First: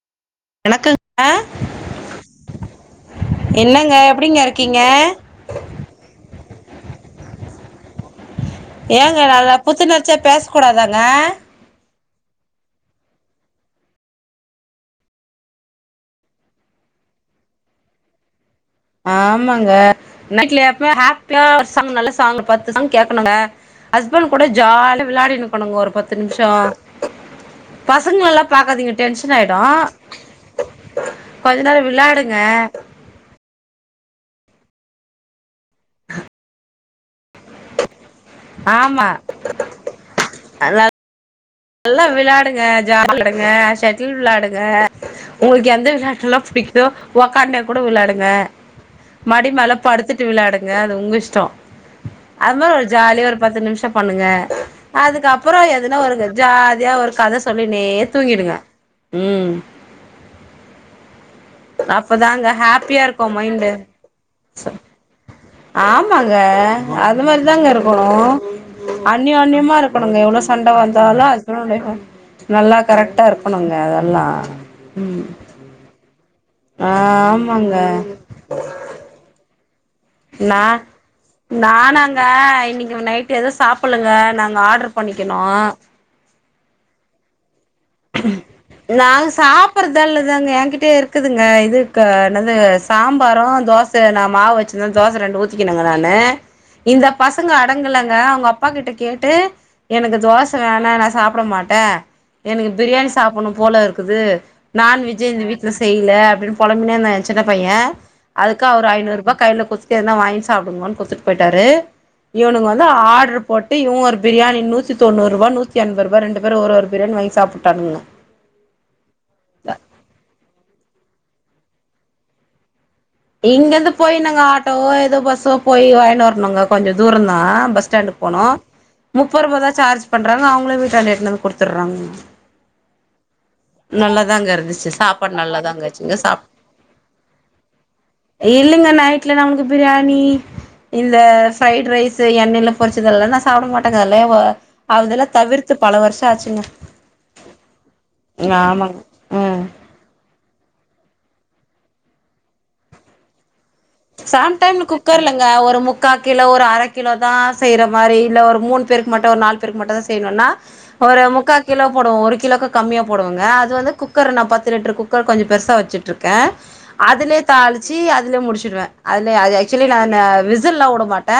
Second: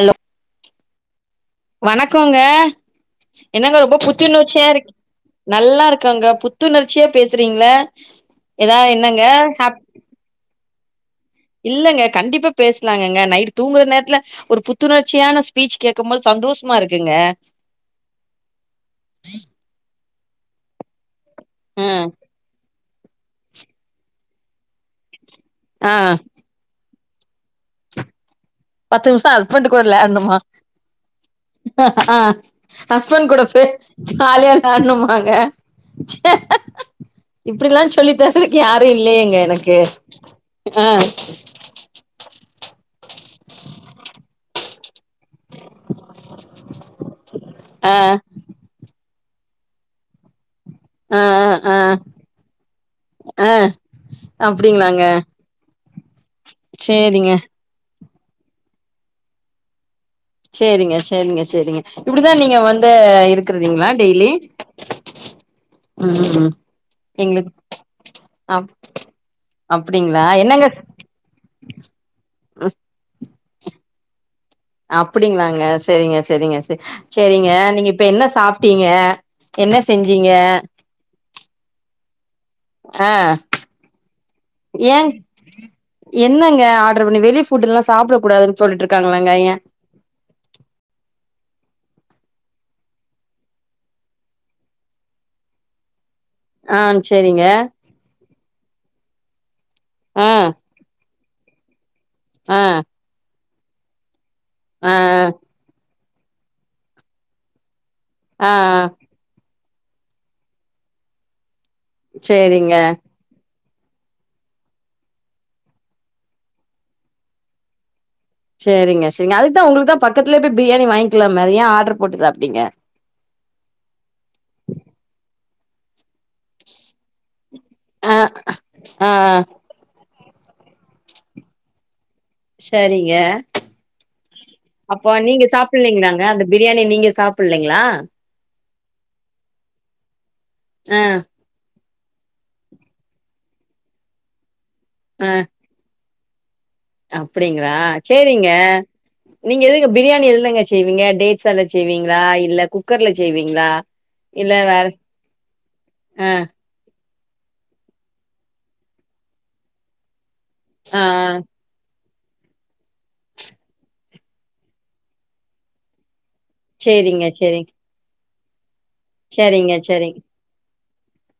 Allow வணக்கங்க வணக்கங்கோ என்னங்க ரொம்ப எப்படிங்க புத்துணர்ச்சியா இருக்கீங்க இருக் நல்லா இருக்கோங்க புத்துணர்ச்சியா பேசிறீங்ளே எதாவ் என்னங்க ஹப் ச்ச பேசக்கூடாதாங்க இல்லங்க கண்டிப்பா பேசலாங்கங்க நைட்டு தூங்ற நேரத்துல ஒரு புத்துணர்ச்சியான ஸ்பீச் கேக்கும் போது சந்தோஷ்மா இருக்குங்க ஆமாங்க நைட்ல எப்மே ஹாப்பியா ஒரு சாங் ம். நல்ல சாங்கு பாத்து சாங் கேக்கணுங்க ஹஸ்பண்ட் கூட ஜாலியா வெளயாடினு இருக்ணுங்க ஒரு ஆ பத்து நிம்ஷோ பசங்களல்லாப் பாக்காதீங்க நிமிஷம் டென்ஷன் ஆயிடு ஹஸ்பண்ட் கூட விளையாடணுமா? கொஞ்ச நேரோ விளாடுங்க ஹஸ்பெண்ட் கூட போய் ஜாலியா விளான்னுமாங்க ச்ச இப்பிடிலா சொல்லி பேசற்துக்கு யாரு ஆமா இல்லையேங்க எனக்கு நல்லா அ நல்லா விளாடுங்க ஜால் [inaudible] விளாடுங்க ஷெட்டில் விளாடுங்க உங்ளுக்கு எந்த விளாயாட்லா புடிக்கிதோ ஒக்காண்னே கூட ஆ விளாடுங்க மடி மேல படுத்துட்டு விளாடுங்க அது உங்க ஆ இஷ்டோ ஆ ஆ அவ ஜாலியா ஒரு ஆ பத்து நிம்ஷோ பண்ணுங்க அப்படிங்களாங்க. அதுகப் அப்றோ எதுனா ஒரு ஜாதியா ஒரு சேரிங்க. கத சொல்லிக்கினே தூங்கிடுங்க ம் செரிங்க செரிங்க செரிங்க இப்டிதா அப்பதாங்க நீங்க வந்து ஹாப்பியா இருக்கு மைண்டு இருக்குறுதீங்ளா டெய்லி ம் ம் ஆமாங்க ம் அது எங்களுக்கு மாரிதாங்க இருக்கனு அப் அந்நியோ அந்நியோமா இருக்கனுங்க அப்டிங்களா எவ்ளோ என்னங்க சண்ட வந் தாலோ ஹஸ்பெண் அன் ஒய்ஃப்பு நல்லா கரெக்டா இருக்கணுங்க அதெல்லா ம் அப்டிங்களாங்க செரிங்க செரிங்க செர் செரிங்க ஆமாங்க நீங்க இப்ப என்ன சாப்ட்டீங்க என்ன செஞ்சீங்க நா நானாங்க இன்னிக்கி ஆ நைட்டு எதுவு சாப்பல்லங்க நாங்க ஆர்ட்ரு ஏன் பண்ணிக்கணு என்னங்க ஆர்டிரு பண்ணி வெளி ஃப்புட்ல்லா சாப்ட கூடாதுன் சொல்லிட்ருக்காங்ளேங்க ஏ சாப்பற்றதால்லதாங்க ஏ கிட்டேயே இருக்குதுங்க இது க்கு இன்னேது சாம்பாரோ தோஸ் த நா மாவ் வச்சிந்தே தோச ரெண்டு ஊத்திக்கினேங்க நானு ஆ இந்த சேரிங்க பசங்க அடங்கலங்க அவுங்க அப்பாகிட்ட கேட்டு எனக்கு ஆ தோச வேணா நா சாப்ட மாட்டே ஆ எனுக்கு பிரியாணி சாப்புண்ணு போல இருக்குது ஆ ஆ நான்வெஜ்யே இந்த வீ ட்ல செய்லே அப்டின் பொலம்பினேயிந்தா ஏ சின்ன பைய ஆ அதுக்கு அவரு ஐநூறுபா கைல குத் எதுனா வாங்கி சாப்டுங்கோன் குத்துட் போய்ட்டாரு இவுனுங்க சேரிங்க வந்து ஆர்டுரு போட்டு இவ ஒரு பிரியாணி நூத்திதொண்ணூறுபா நூத்தி என்பருபா ரெண்டு பேரோ ஒரு ஒரு பிரியாணி வாங்கி சாப்புட்டானுங்க செரிங்க செரிங்க அதுக்குதா உங்ளுக்தா பக்கத்துலேயப்போய் பிரியாணி வாங்கிலாமே அது ஏ ஆர்ரு போட்டு சாப்டிங்க இங்கிந்து போய் நாங்க ஆட்டோவோ எதோ பஸ்ஸோ போய் வாயினு வரணுங்க கொஞ்ச தூரோ தா பஸ் ஆ ஸ்டாண்டுக் போனோ ஆ முப்பர் ருவாதா சார்ஜ் பண்றாங்க அவுங்களே வீட்டாண்டே எத்துன்னு குடுத்துற்றாங் சரிங்க இருந்துச்சு அப்போ சாப்பாடு நீங்க நல்லாதாங்கச்சுங்க சாப்பில்லீங்களாங்க அந்த பிரியாணி நீங்க சாப்பில்லிங்களா இல்லங்க நைட்ல நமக்கு பிரியாணி ஆ இந்த ஃரைட் ரைஸ் செ எண்ணெயில பொரிச்சதெல்லா நா சாப்ட மாட்டேங்க அல்லே வ அதல்லா தவிர்த்து பல வருஷ ஆச்சுங்க அப்படிங்களா சேரிங்க ஆமாங்க ம் நீங்க எதுக்கு பிரியாணி எதுலங்க செய்வீங்க டேட்ஸ்சால செய்வீங்களா இல்ல குக்கர்ல செய்வீங்களா இல்ல சான் டான்னு வேற குக்கர்லங்க ஒரு முக்கா ஆ கிலோ ஒரு அரக் கிலோ தா செய்யற மாரி இல்ல ஒரு மூன் பேருக்கு மட்டு ஒரு நால் பேருக்கு மட்டு தா செய்யணுன்னா ஆ ஆ ஒரு முக்கா கிலோ போடுவோ ஒரு கிலோக்கு கம்மியா போடுவங்க அது வந்து குக்கர் நா பத்து லிட்டரு குக்கர் கொஞ்ச பெருசா வச்சிட்டுருக்க சேரிங்க அதுலயே சேரிங் தாளிச்சு அதுலே முடிச்சுடுவே அதுலே அது சேரிங்க ஆக்சுலி சேரிங் நான்னு வி சில்லா உட மாட்ட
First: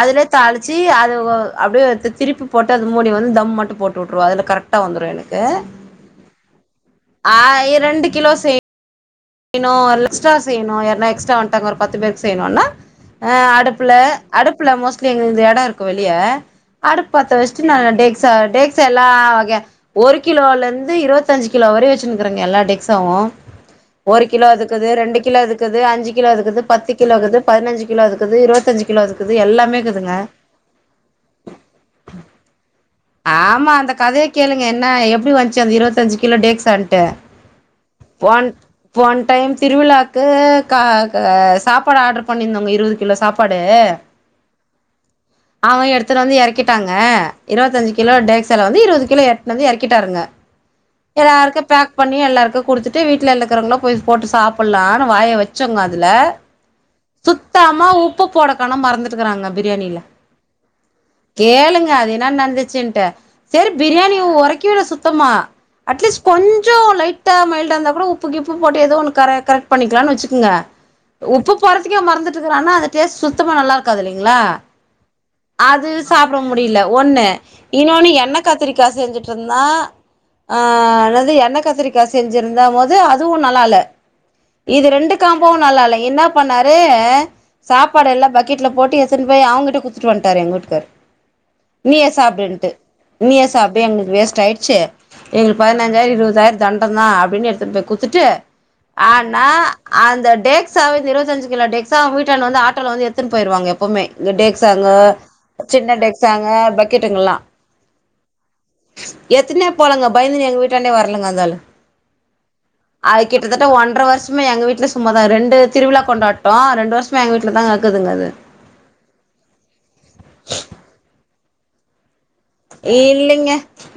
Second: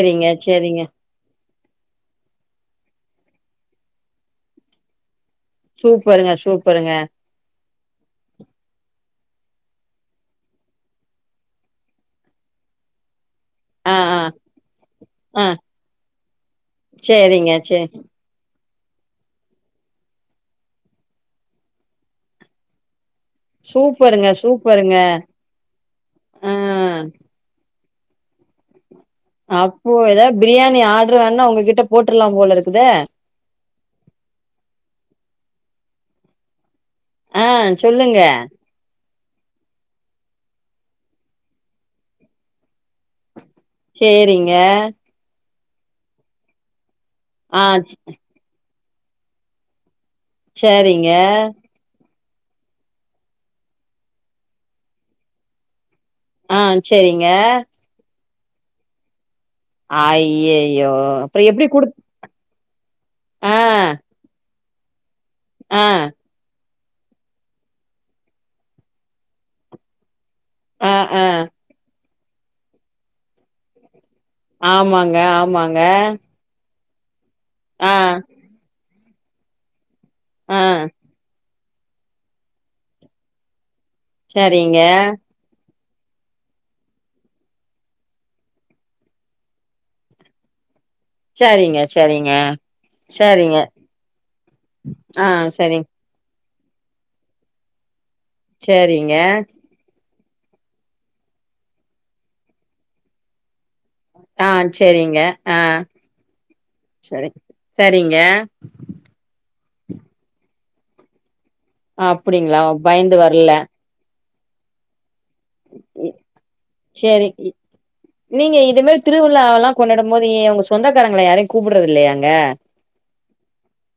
அதுலயே தள்ளிச்சி சேரிங்க அதுவ் அப்டியே திருப்பி போட்டு அது மூடி வந்து தம் மட்டு போட்டு உட்டுருவ அதுல கரெக்டா வந்துரு எனக்கு சூப்பருங்க சூப்பருங்க ஆ இ ரெண்டு கிலோ செ ய்ணு எக்ஸ்ட்ரா செய்ணு எக்ஸ்ட்ரா வட்டாங்க ஒரு பத்து பேர்க் செய்யணுன்னா அ அடு ப்புல ஆ ஆ அடுப்புல மோஸ்லி எங்கது ஆ எட இருக்கு வெளிய அடுப் பத்த சேரிங்க வச்சுட்டு நா சேரி டேக் ச டேக்ஸ் எல்லா வக ஒரு கிலோல இந்து இருவத்தஞ்சு கிலோ வரயு வச்சுன்னுக்கறேங்க எல்லா டெக்ஸாவு ஒரு சூப்பருங்க கிலோ அதுக்குது சூப்பருங்க ரெண்டு கிலோ அதுக் குது அஞ்சு கிலோ ஆ அதுகிது பத்து கிலோக்குது பதனஞ்சு கிலோ அதுக்குது இருவத்தஞ்சு கிலோ இருக் அப்போ எதாது பிரியாணி ஆர்டரு வேனா உங்ககிட்ட போட்டுர்லா போல இருக்குதே ஆமா அந்த கதய கேளுங்க என்ன எப்டி வந்ச்சு அந்த இருவத்தஞ்சு கிலோ டேக்ஸான்ட்டு ஆ சொல்லுங்க ஒன் போன டைம் திருவிழாக்கு க க சாப்பாடு ஆர்டர் பண்ணியிருந்தோங்க இருபது கிலோ சாப்பாடு சேரிங்க அவன் எடுத்துட்டு வந்து இறக்கிட்டாங்க ஆ இருபத்தஞ்சு கிலோ டேக்சிலா வந்து இருவது கிலோ எடுத்துன்னு வந்து இறக்கிட்டாருங்க சரிங்க எல்லாருக்கு பேக் பண்ணி எல்லாருக்கு கொடுத்துட்டு விட்ல இருக்கிறவங்களா போய் போட்டு சாப்படலான்னு வாய வச்சோங்க அதுல ஆ செரிங்க சுத்தமா உப்பு போடக்கணோ மறந்துட்டுக்கறாங்க பிரியாணியில ஐய்யய்யோ அப்புறம் எப்டி கேளுங்க குடுத் அது என்ன நடந்து சீன்ட்டு ஆ சேரி பிரியாணி உரைக்கவு இல்ல சுத்தமா ஆ அட்லீஸ்ட் கொஞ்சோ லைட்ட மைல்ட இருந்தா கூட உப்பு கிப்பு போட்டு ஏதோ ஒன்னு கர கரெக்ட் பண்ணிக்கலான்னு வச்சுக்குங்க ஆ ஆ உப்பு போறத்துக்கே மறந்துட்டுக்கறான அந்த டேஸ்ட் சுத்தமா நல்லா இரு காதுயில்லைங்களா ஆமாங்க ஆமாங்க அது சப் பட முடியல ஒண்ணு ஆ இன்னொன்னு என்ன கத்திரிக்கா செஞ்சுட்டு இருந்தா ஆ அதாது எண்ணெ கத்திரிக்கா செஞ்சுருந்த போது அதுவு நல்லா இல்ல சரிங்க இது ரெண்டு காம்போ நல்லா இல்ல என்ன பண்ணாரு சாப்பாடு எல்லா பக்கெட்லா போட்டு எடுத்துன்னு போய் அவங்க கிட்ட குடுத்துட்டு வந்துட்டாரு எங்க வீட்டு்காரு சரிங்க சரிங்க நீயே சரிங்க சாப்டு எங்களுக்கு வேஸ்ட் ஆயிடுச்சு ஆ எங்களுக்கு சரிங் பதின ஞ்சாயிர இருபதாயிர தண்டாதா அப்டின்னு எடுத்துட்டு போய் குடுத்துட்டு சரிங்க ஆனா அந்த டேக்ஸாவ இருவந்தஞ்சி கிலோ டெக்ஸா வீட்டன்டா வந்து ஆட்டோல வந்து எடுத்துட்டு போயிருவாங்க எப்புமே இங்க ஆ டேக்சாங்க சரிங்க ஆ சின்ன டேக்சாங்க சரி பக்கெட்டுங்கெல்லா சரிங்க எடுத்துனே போலங்க பயந்துனு எங்க வீட்டாண்டே வரலங்க அந்தாலு அப்டிங்களா பயந்து அது வரல கிட்டத்தட்ட ஒன்றர வருஷமே எங்க வீட்டுல சும்மாதா ரெண்டு திருவிழா இ கொண்டா டோ ரெண்டு வருஷமா சரி எங்க இ வீட்டுல தா இருக்குதுங்க அது நீங்க இதுமேல் திருவிழாவெல்லா கொண்டாடும் போது உங்க சொந்தக்காரங்கள யாரையும் கூப்ட்றது இல்லையாங்க இல்லைங்க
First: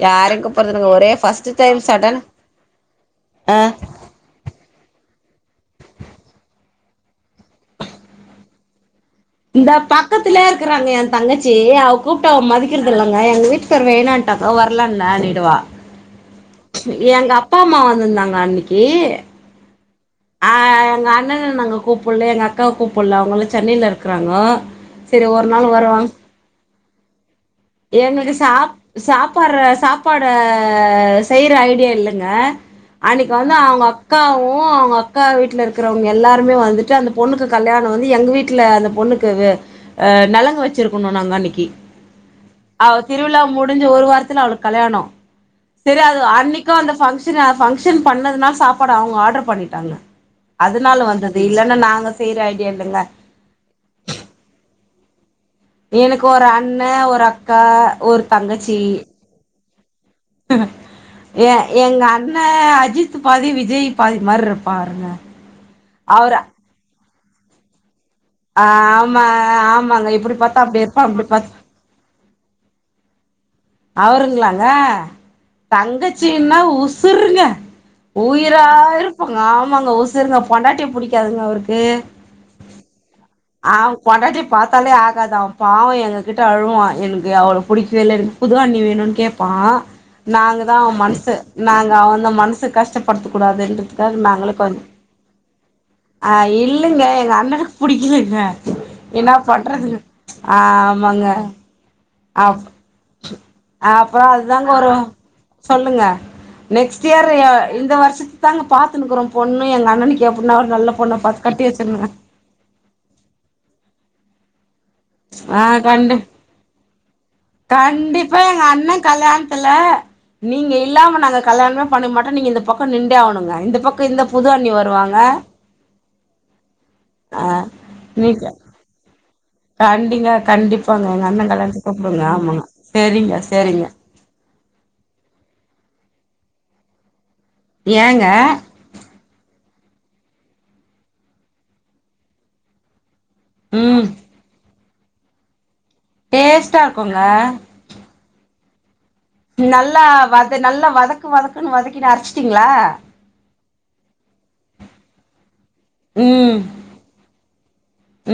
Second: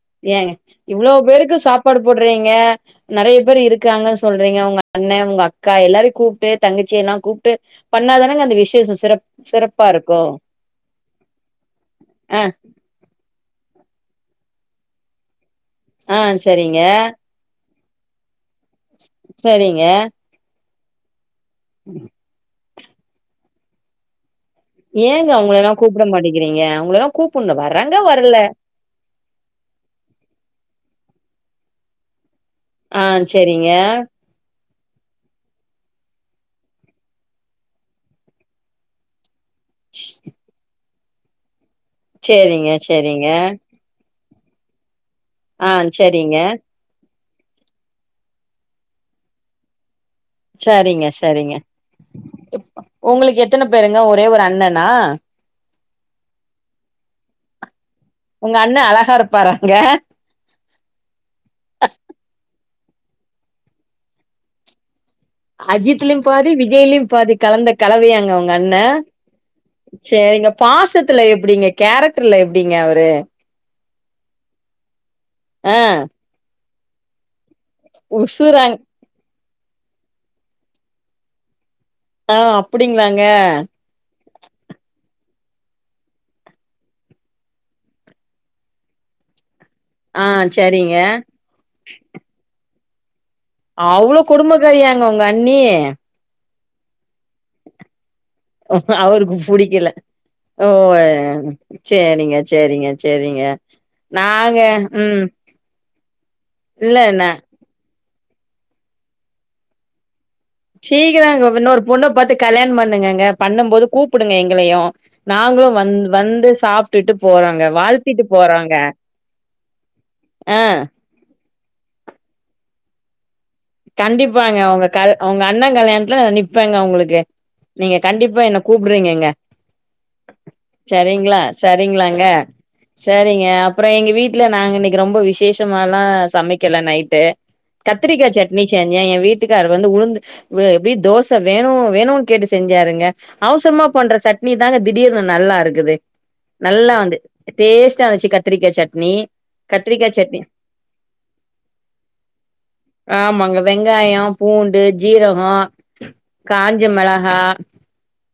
யாரையு ஏங்க கூப்பறதுல்லங்க இவ்வளோ ஒரே ஃபர்ஸ்ட் பேருக்கு டைம் சாப்பாடு சடனா போடுறீங்க நெறைய பேர் ஆ இருக்காங்க சொல்றீங்க உங்க அண்ண உங்க அக்கா எல்லாரையு கூப்ட்டு தங்கச்சி எல்லா கூப் ட்டு பண்ணாதானங்க அந்த விஷேசம் சிறப் இந்தா சிறப்பா இருக்கு பக்கத்திலே இருக்றாங்க ஏ தங்கச்சி அவ கூப்பிட்ட அவ ஆ மதிக் கிறதில்லங்க எங்க வீட்டுக்கார் வேணான்ட்டாக வரல நானிடுவா ஆ சரிங்க எங்க அப் அப்பா அம்மா வந்திருந்தாங்க அன்னைக்கி செரிங்க ஆ. ஆ எங்க அண்ணன நாங்க கூப்புல ஏ அக்காவ கூப்புல அவங்கலா சென்னையில இருக்குறாங்க ஏங்க அவங்களெல்லா கூப்ட மாட்டேங்கிறீங்க அவங்களல்ல கூப்புடனு பா எங்களுக்கு சா சாப்புற சாப்பாட செய்யுற ஐடியா இல்லங்க ஆ அன்னைக்கு வந்து சரிங்க அவங்க அக்காவு. அவங்க அக்கா வீட்ல இருக்கிறவங்க எல்லாருமே வந்துட்டு அந்த பொண்ணுக்கு கல்யாண வந்து எங்க வீட்ல அந்த பொண்ணுக்கு ஆ நலங்கு வச்சிருக்கணு நாங்க அன்னைக்கி சேரி அவ திருவிழா முடிஞ்சு ஒரு வாரத்துல அவளுக்கு கல்யாணோ ஆ தெரியாதோ சரிங்க அன்னைக்கு அந்த ஃபங்ஷ ன்னு ஃபங்ஷன் பண்ணதுனால சாப்பாடு அவங்க ஆர்டர் பண்ணிடாங்க அதனால சரிங்க வந்தது சரிங்க இல்லன்னா நாங்க செய்ற ஐடியா இல்லங்க உங்களுக்கு எத்தன பேருங்க ஒரே ஒரு அண்ணனா எனக்கு ஒரு அண்ணெ ஒரு அக்கா ஒருத் உங்க அண்ணெ அழகா இருப்பாரங்க ஏ எங்க அண்ணெ அஜித் பாதி விஜய் பாதி மாரி இருப்பாருங்க அஜித்திலூ அவரு பாதி விஜய்லயூ பாதி கலந்த கலவையாங்க உங்க அண்ணே உங்க ஆமா அண்ணே ஆமாங்க இப்டி சரிங்க பாத்தா அப்டி இருப்பா அப்டி பாசத்துல பாத் எப்டிங்க கேரக்டர்ல எப்டிங்க அவரு உங் அவருங்களாங்க ஆ தங்கச்சினா உசுருங்க உயிரா உசுராங் இருப்பாங்க ஆமாங்க ஊசுருங்க பொண்டாட்டிய புடிக்காதுங்க அவருக்கு ஆ அப்டிங்ளாங்க ஆ பொண்டாட்டி பாத்தாலே ஆகாது அவெ பாவே எங்க கிட்ட அழுவா எனக்கு அவள புடிக்கவே இல்லன்னு புது அண்ணி வேணுன் கேப்பா ஆ நாங்க தா சரிங்க அவன் மன்சு நாங்க அவந்த மனசு கஷ்டப் படுத்தக்க கூடாதுன்றதுக்க அவ்ளோ நாங்களுக்கு கொஞ்சொ கொடுமக்காரியாங்க உங்க அண்ணி இல்லங்க எங்க அண்ணே புடிக்கலங்க என்னா அவருக்கு அவெ புடிக்கல பண்றது ஓ ஆமாங்க சேரிங்க அப் சேரிங்க சேரிங்க அப்றோ நாங்க அதுதாங்க வரூ ம் சொல்லுங்க இல்ல நெக்ஸ்ட் இயர் நா எ இந்த வருஷத்து தாங்க பாத்துனுக்குறோ பொண்ணு எங்க அண்ணனுக் எப்புன்னா ஒரு நல்ல பொண்ண பாத்து கட்டி வச்சிருன் கல்யாண் பண்ணுங்கங்க பண்ணும் போது கூப்பிடுங்க எங்களையூ ஆ நாங்களும் வந் கண்டு வந்து சாப் ட்டுட்டு போறாங்க கண்டிப்பா எங்க அண்ணெ கல்யாணத்துல ஆ நீங்க இல்லாம நாங்க கல்யாணமே பண்ண மாட்டே நீங்க இந்த பக்கோ நின்டே ஆகணுங்க இந்த பக்கம் இந்த புது அண்ணி வருவாங்க உங் அண்ணே கல்யாணத்துல நிப்பாங்க உங்களுக்கு ஆ நீங்க கண்டிப்பா நீங்க என்ன கூப்பட்றீங்கங்க கண்டிங்க கண்டிப்பாங்க எங்க சரிங்களா அண்ண கல்யாணத்துக்கு சரிங்களாங்க கூப்டுங்க ஆமாங்க செரிங்க சரிங்க செரிங்க அப்றோ எங்க வீட் இல்ல நாங்க இன்னிக்கு ரொம்ப விசேஷமால்லா சமைக்கல நைட்டு ஏங்க கத்ரிக்கா சட் செஞ்சே என் வீட்டுக்கார் வந்து உளுந்து அப்டி தோச வேணு வேணும்னு கேட்டு செஞ்சாருங்க அவுசுரமா ம் பண்ற சட்னி தாங்க திடீர்னு நல்லா இருக்குது டேஸ்ட்டா நல்லா வந்து இருக்குங்க டேஸ்டா வந்ச்சு கத்ரிக்கா சட்னி நல்லா கத்திரிக்கா சட்னி வத நல்லா வதக் வதக்ன்னு வதக்கின்னு அரச்சிட்டீங்களா ஆமாங்க வெங்காயோ பூண்டு ஜீரகோ ம் காஞ்ச மெளகா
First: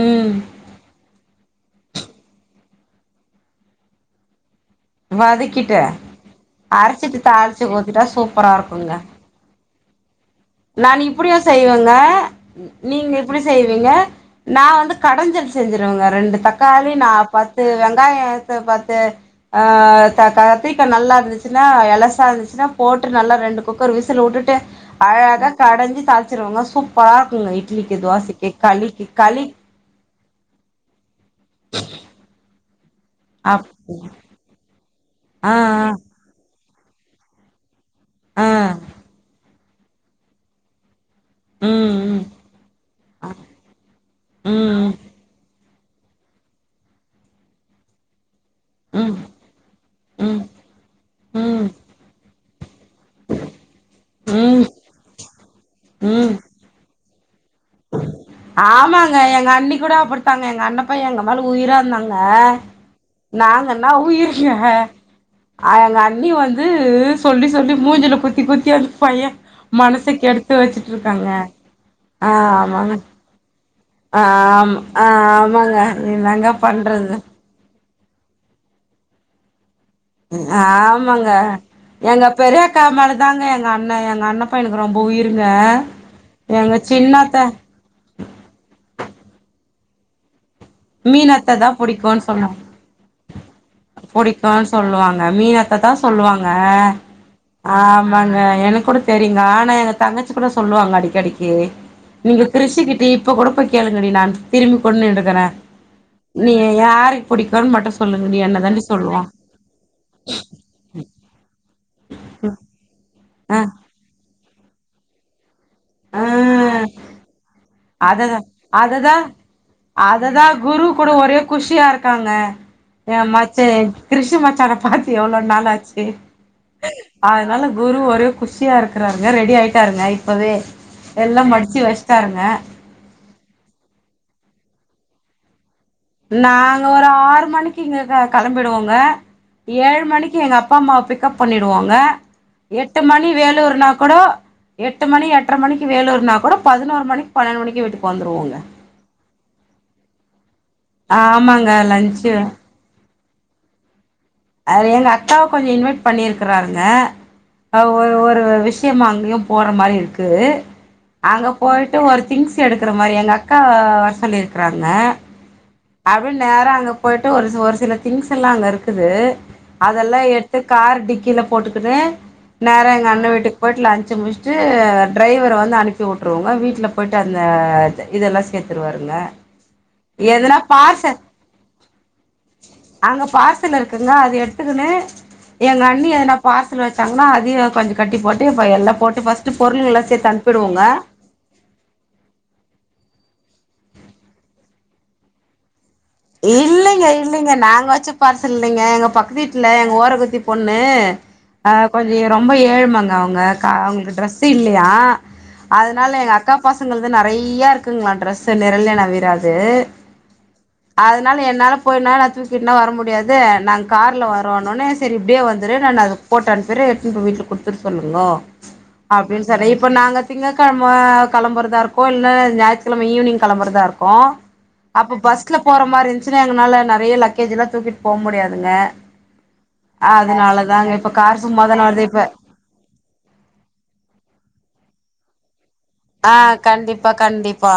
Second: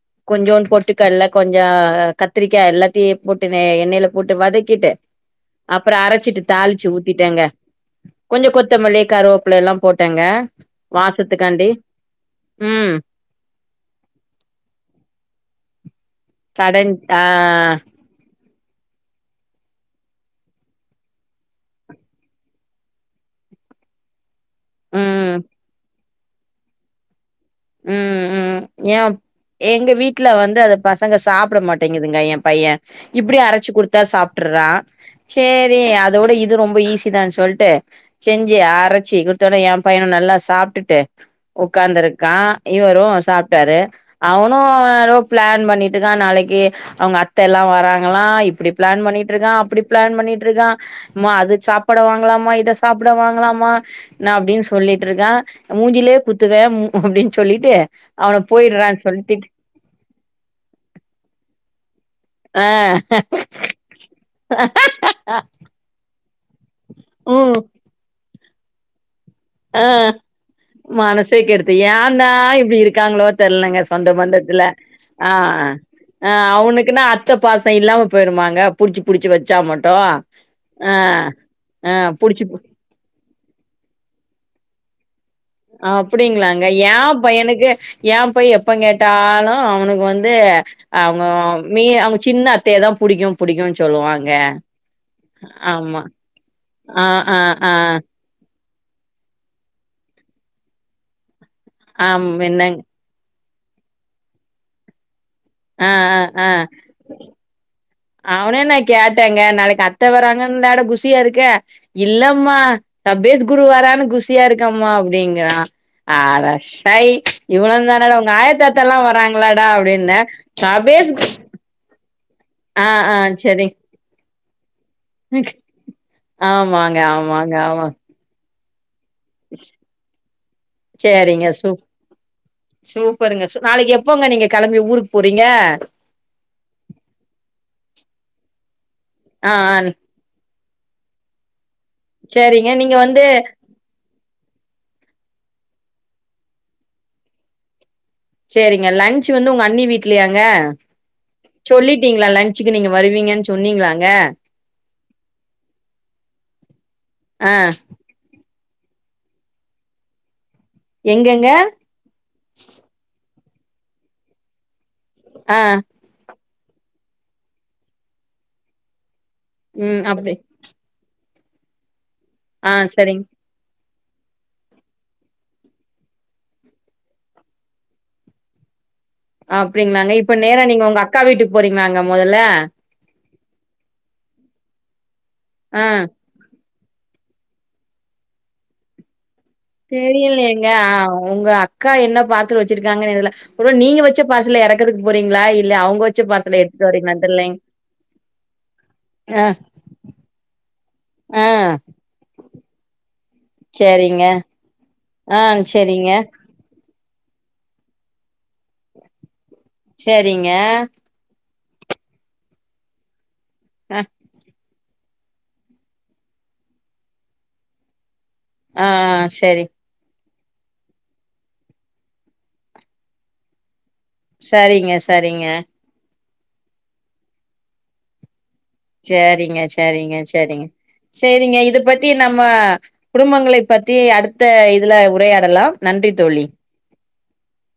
ம் கொஞ்சோன்ட் பொட்டு ககல்ல கொஞ்சோ அ கத்திரிக்கா எல்லாத்தையு போட்டு எண்ணெய்யில போட்டு வதக்கிட்டு வதக்கிட்டு அப்றோ அரச்சிட்டு தாளிச்சு அரச்சிட்டு ஊத்திட்டேங்க தாளிச்சு ஊத்திட்டா கொஞ்சோ சூப்பரா கொத்தமல்லி கருவோப் புள எல்லா போட்டேங்க நா இப்டியூ செய்வேங்க ம் நீங்க இப் இப்டி செய்வீங்க நா வந்து கடஞ்சல் செஞ்சிருவேங்க ரெண்டு தக்காளி கடன் நா ஆ பத்து வெங் காயோ எத்து பத்து அ க கத்திரிக்கா நல்லா இருந்துச்சுன்னா எலசா இருந்துச்சுன்னா போட்டு நல்லா ரெண்டு குக்கர் விசில் உட்டுட்டு ட்டு ம் அழகா கடஞ்சி தாளிச்சிருவங்க சூப்பரா இருக்குங்க இட்லிக்கி தோசக்கி ஏம் எங்க வீட்ல வந்து அத பசங்க சாப்ட மாட்டேங்குதுங்க ஏ பையே இப்டியே அப் அரைச்சு குடுத்தா சாப்ட்டுறா ஆ சொரி அதோட ‌இத் இது ரொம்ப ஈஸி தா சொல்ட்டு ஆ ஆ செஞ்சு அரச்சி குடுத்தோட்னே ஏ பையனோ நல்லா சாப்ட்டுட்டு ம் ஒக்காந்துருக்கா இவரோ சாப்ட்டாரு அவனோ ம் எதே பிளான் பண்ணிட்டு இருக்கான் நாளக்கி அவுங்க அத்தெல்லா வராங்களா இப்டி ம் பிளான் ம் பண்ணிட்டு இருக்கான் அப்டிப் பிளான் ம் பண்ணிட்டு இருக்கான் மா அது ம் சாப்ட வாங்கலாமா இத சாப்ட வாங்கலாமா நா ம் அப்டின்னு சொல்லிட்டு இருக்கே ம் மூஞ்சிலே ம் குத்துவே அப்டின் சொல்லிட்டு அவன போயிடுறான்னு ஆமாங்க சொல்லி திட் எங்க அண்ணி கூட அப்டித்தாங்க எங்க அண்ணப்பயே எங்க மேல உயிரா இருந்தாங் ங்க ஆ நாங்கன்னா உயிருங்க ‌ஆ எங்க அண்ணி வந் அது சொல்லி ம் சொல்லி மூஞ்சுல குத்தி குத்தி அந்து பைய அ மனச கெடுத்து வச்சுட்டு இருக்காங்க மனச கெடுத்து ஏந்தா ஆ இப்டி ஆமாங்க இருக்காங்ளோ தெர்லங்க சொந்த ஆ பந்தத்துல ஆம் ஆ அ ஆமாங்க அ என்னங்க அவுனுக்னா பண்றது அத்த பாசோ இல்லாம போயிருமாங்க புடிச்சு புடிச்சு வெச்சா மட்டோ ஆமாங்க எங்க புடிச்சு பெரியக்கா மேல தாங்க எங்க அண்ண எங்க அண்ண பையனுக்கு ரொம்ப உயிருங்க எங்க சின்னத்த எ பைய எப்ப கேட்டாலு அவனுக்கு வந்து அவுங்க மீனத்ததா மீ அவுங்க சின்ன அத்தையதா புடிக்கு புடிக்கு புடிக்கோ சொல்லுவாங்க மீனா அத்த தா ஆமா சொல்லுவாங்க ஆ ஆ ஆ அ தாங்க எனக் கூட தெரியுங் ஆனா எங்க தங்கச்சி கூட சொல்லுவாங்க அடிக்கடிக்கி ஆம் நீங்க என்னங் கிரிஷ்ஷு கிட்ட இப்ப கூட போய் கேளுங்கடி நா திரும்பி கூட நின்டுக்குற ஆ ஆ ஆ நீ யாருக்கு புடிக்கன்னு மட்டோ சொல்லுங்கடி என்ன தாண்டி சொல்லுவா கேட்டங்க நாளைக்கு அத்த வராங்கன்னா டா குஷியா இருக்க இல்லம்மா சபேஸ் ஆ குரு வ ரான்னு குஷியா இருக்கம்மா அப்டிங்குறா ஆ அட சை இவ்ளோ தானடா உங்க அததா ஆயத்தாத்தால்லா அததா வராங்ளடா அப்டின்ன அததா குரு கூட ஒரே குஷியா இருக்காங்க ஆ ஆ எ மச்ச செரிங் கிருஷு மச்சான பாத் து எவ்ளோ நாள் ஆச்சி ஆமாங்க ஆமாங்க அதனால ஆமா குரு ஒரே குஷியா இருக்கிறாருங்க ரெடி ஆயிட்டாருங்க இப்பவே எல்லா சேரிங்க மடிச்சு வச்சுட்டாருங்க சூப் பருங்க நாளைக்கி எப்போங்க நீங்க கெளம்பி ஊருக்கு போறீங்க நாங்க ஒரு ஆறு மணிக்கு இங்க க கெளம்பிடுவோங்க ஆ ஆ ஏழு மணிக்கு எங்க அப்பா அம்மாவ பிக் கப் பண்ணிடுவோங்க சேரிங்க நீங்க எட்டு வந்து மணி வேலூர்னா கூடோ எட்டு மணி எட்ர மணிக்கு வேலூர்னா கூடோ பதினோரு மணிக்கு பன்னெண்டு மணிக்கு வீட்டுக்கு வந்துருவோங்க இங்க லஞ்ச் வந்து உங்க அண்ணி வீட்லயாங்க ஆமாங்க சொல்லிட்டீங்ளா லன்ச்சு லஞ்ச் க்கு நீங்க வருவீங்கன்னு சொன்னீங்களாங்க அவரு எங்க அக்காவ கொஞ்சோ இன்வட் பண்ணிருக்கறாருங்க ஆ அவோ ஒரு ஒரு விஷயமா அங்கயு போற மாரி இருக்கு எங்கெங்க அங்க போயி ட்டு ஒரு திங்ஸ் எடுக்குற மாரி எங்க அக்கா வர சொல்லிருக்குறாங்க அ அப்டின்னு நேரா அங்க போயிட்டு ஒரு ஒரு சில திங்ஸ் எல்லா அங்க இருக்குது ம் அதெல்லா அப்டி எ டுத்து கார் டிக்கில போட்டுக்கின்னு ஆ நேரா எங்க சரிங் அண்ண வீட்டுக்கு போய்ட்டு லன்ச்சு முடிச்ட்டு டிரைவர வந்து அனுப்பி விட்ருவோங்க வீட்ல போயி்ட்டு அந்த இதெல்லா சேர்த்துருவாருங்க அப்படிங்களாங்க இப்ப நேரா நீங்க உங்க பார்சல் அக்கா வீட்டுக்கு போறீங்களாங்க மொதல்ல அங்க பார்சல் இருக்குங்க அது எத்துக்குனு எங்க ஆ அண்ணி எதனா பார்சல் வெச்சாங்கா அதையு கொஞ்ச கட்டி போட்டு இப்ப எல்லா போட்டு பஸ்டு பொருள்கல்லா சேத்து தெரியலையேங்க அனுப்பிடுவோங்க ஆ உங்க அக்கா என்ன பார்சல் வெச்சிருக்காங்கன்னு எதுல நீங்க வச்ச பார்சல இறக்கறக்கு போறீங்களா இல்ல அவங்கச்ச இல்லைங்க இல்லைங்க நாங்க வெச்ச பார்சல் இல்லைங்க எங்க பக்கத்து ஆ வீட்ல எங்க ஓரகத்தி பொண்ணு ஆ அ கொஞ்ச ரொம்ப ஏழுமங்க அவுங்க கா அவங்ளுக்கு சரிங்க ட்ரெஸ் இல்லையா ஆ அதனால சரிங்க எங்க அக் அக்கா பாசங்கள்து நெறையா இருக்குங்களா ட்ரெஸ்ஸ நிரல் ந விராது சேரிங்க அதனால என்னால போயி நேரா தூக்கட்லா வர முடியாது நாங் ஆ கார்ல வரோனனே சேரி இப்டியே வந்துரு நான் அது போட்டு அனுப்பிறேன் எடுத்ட்டு போயி வீட்ல குடுத்துட சொல்லுங்கோ ஆ அப்டின்னு சரி சொன்ன இப்போ நாங்க திங்கக்கெழம களம்புறதா இருக்கோ இல்ல ஞாயித்துக்கெழம ஈவினிங் களம்புறதா இருக் கோ சரிங்க அப்ப சரிங்க பஸ்ல போற மாரி இருந்துச்சுன்னா எங்களனால நறைய லக்கேஜ் எல்லா தூக்கிட்டு போ முடியாதுங்க சேரிங்க சேரிங்க சேரிங்க அதனாலதாங்க இப்ப கார் சேரிங்க இத சும்மாதான வருது பத்தி இப்ப நம்ம குடும்பங்களை பத்தி அடுத்த இதுல உரையாடலாம் நன்றி ஆ தோழி கண்டிப்பா கண்டிப்பா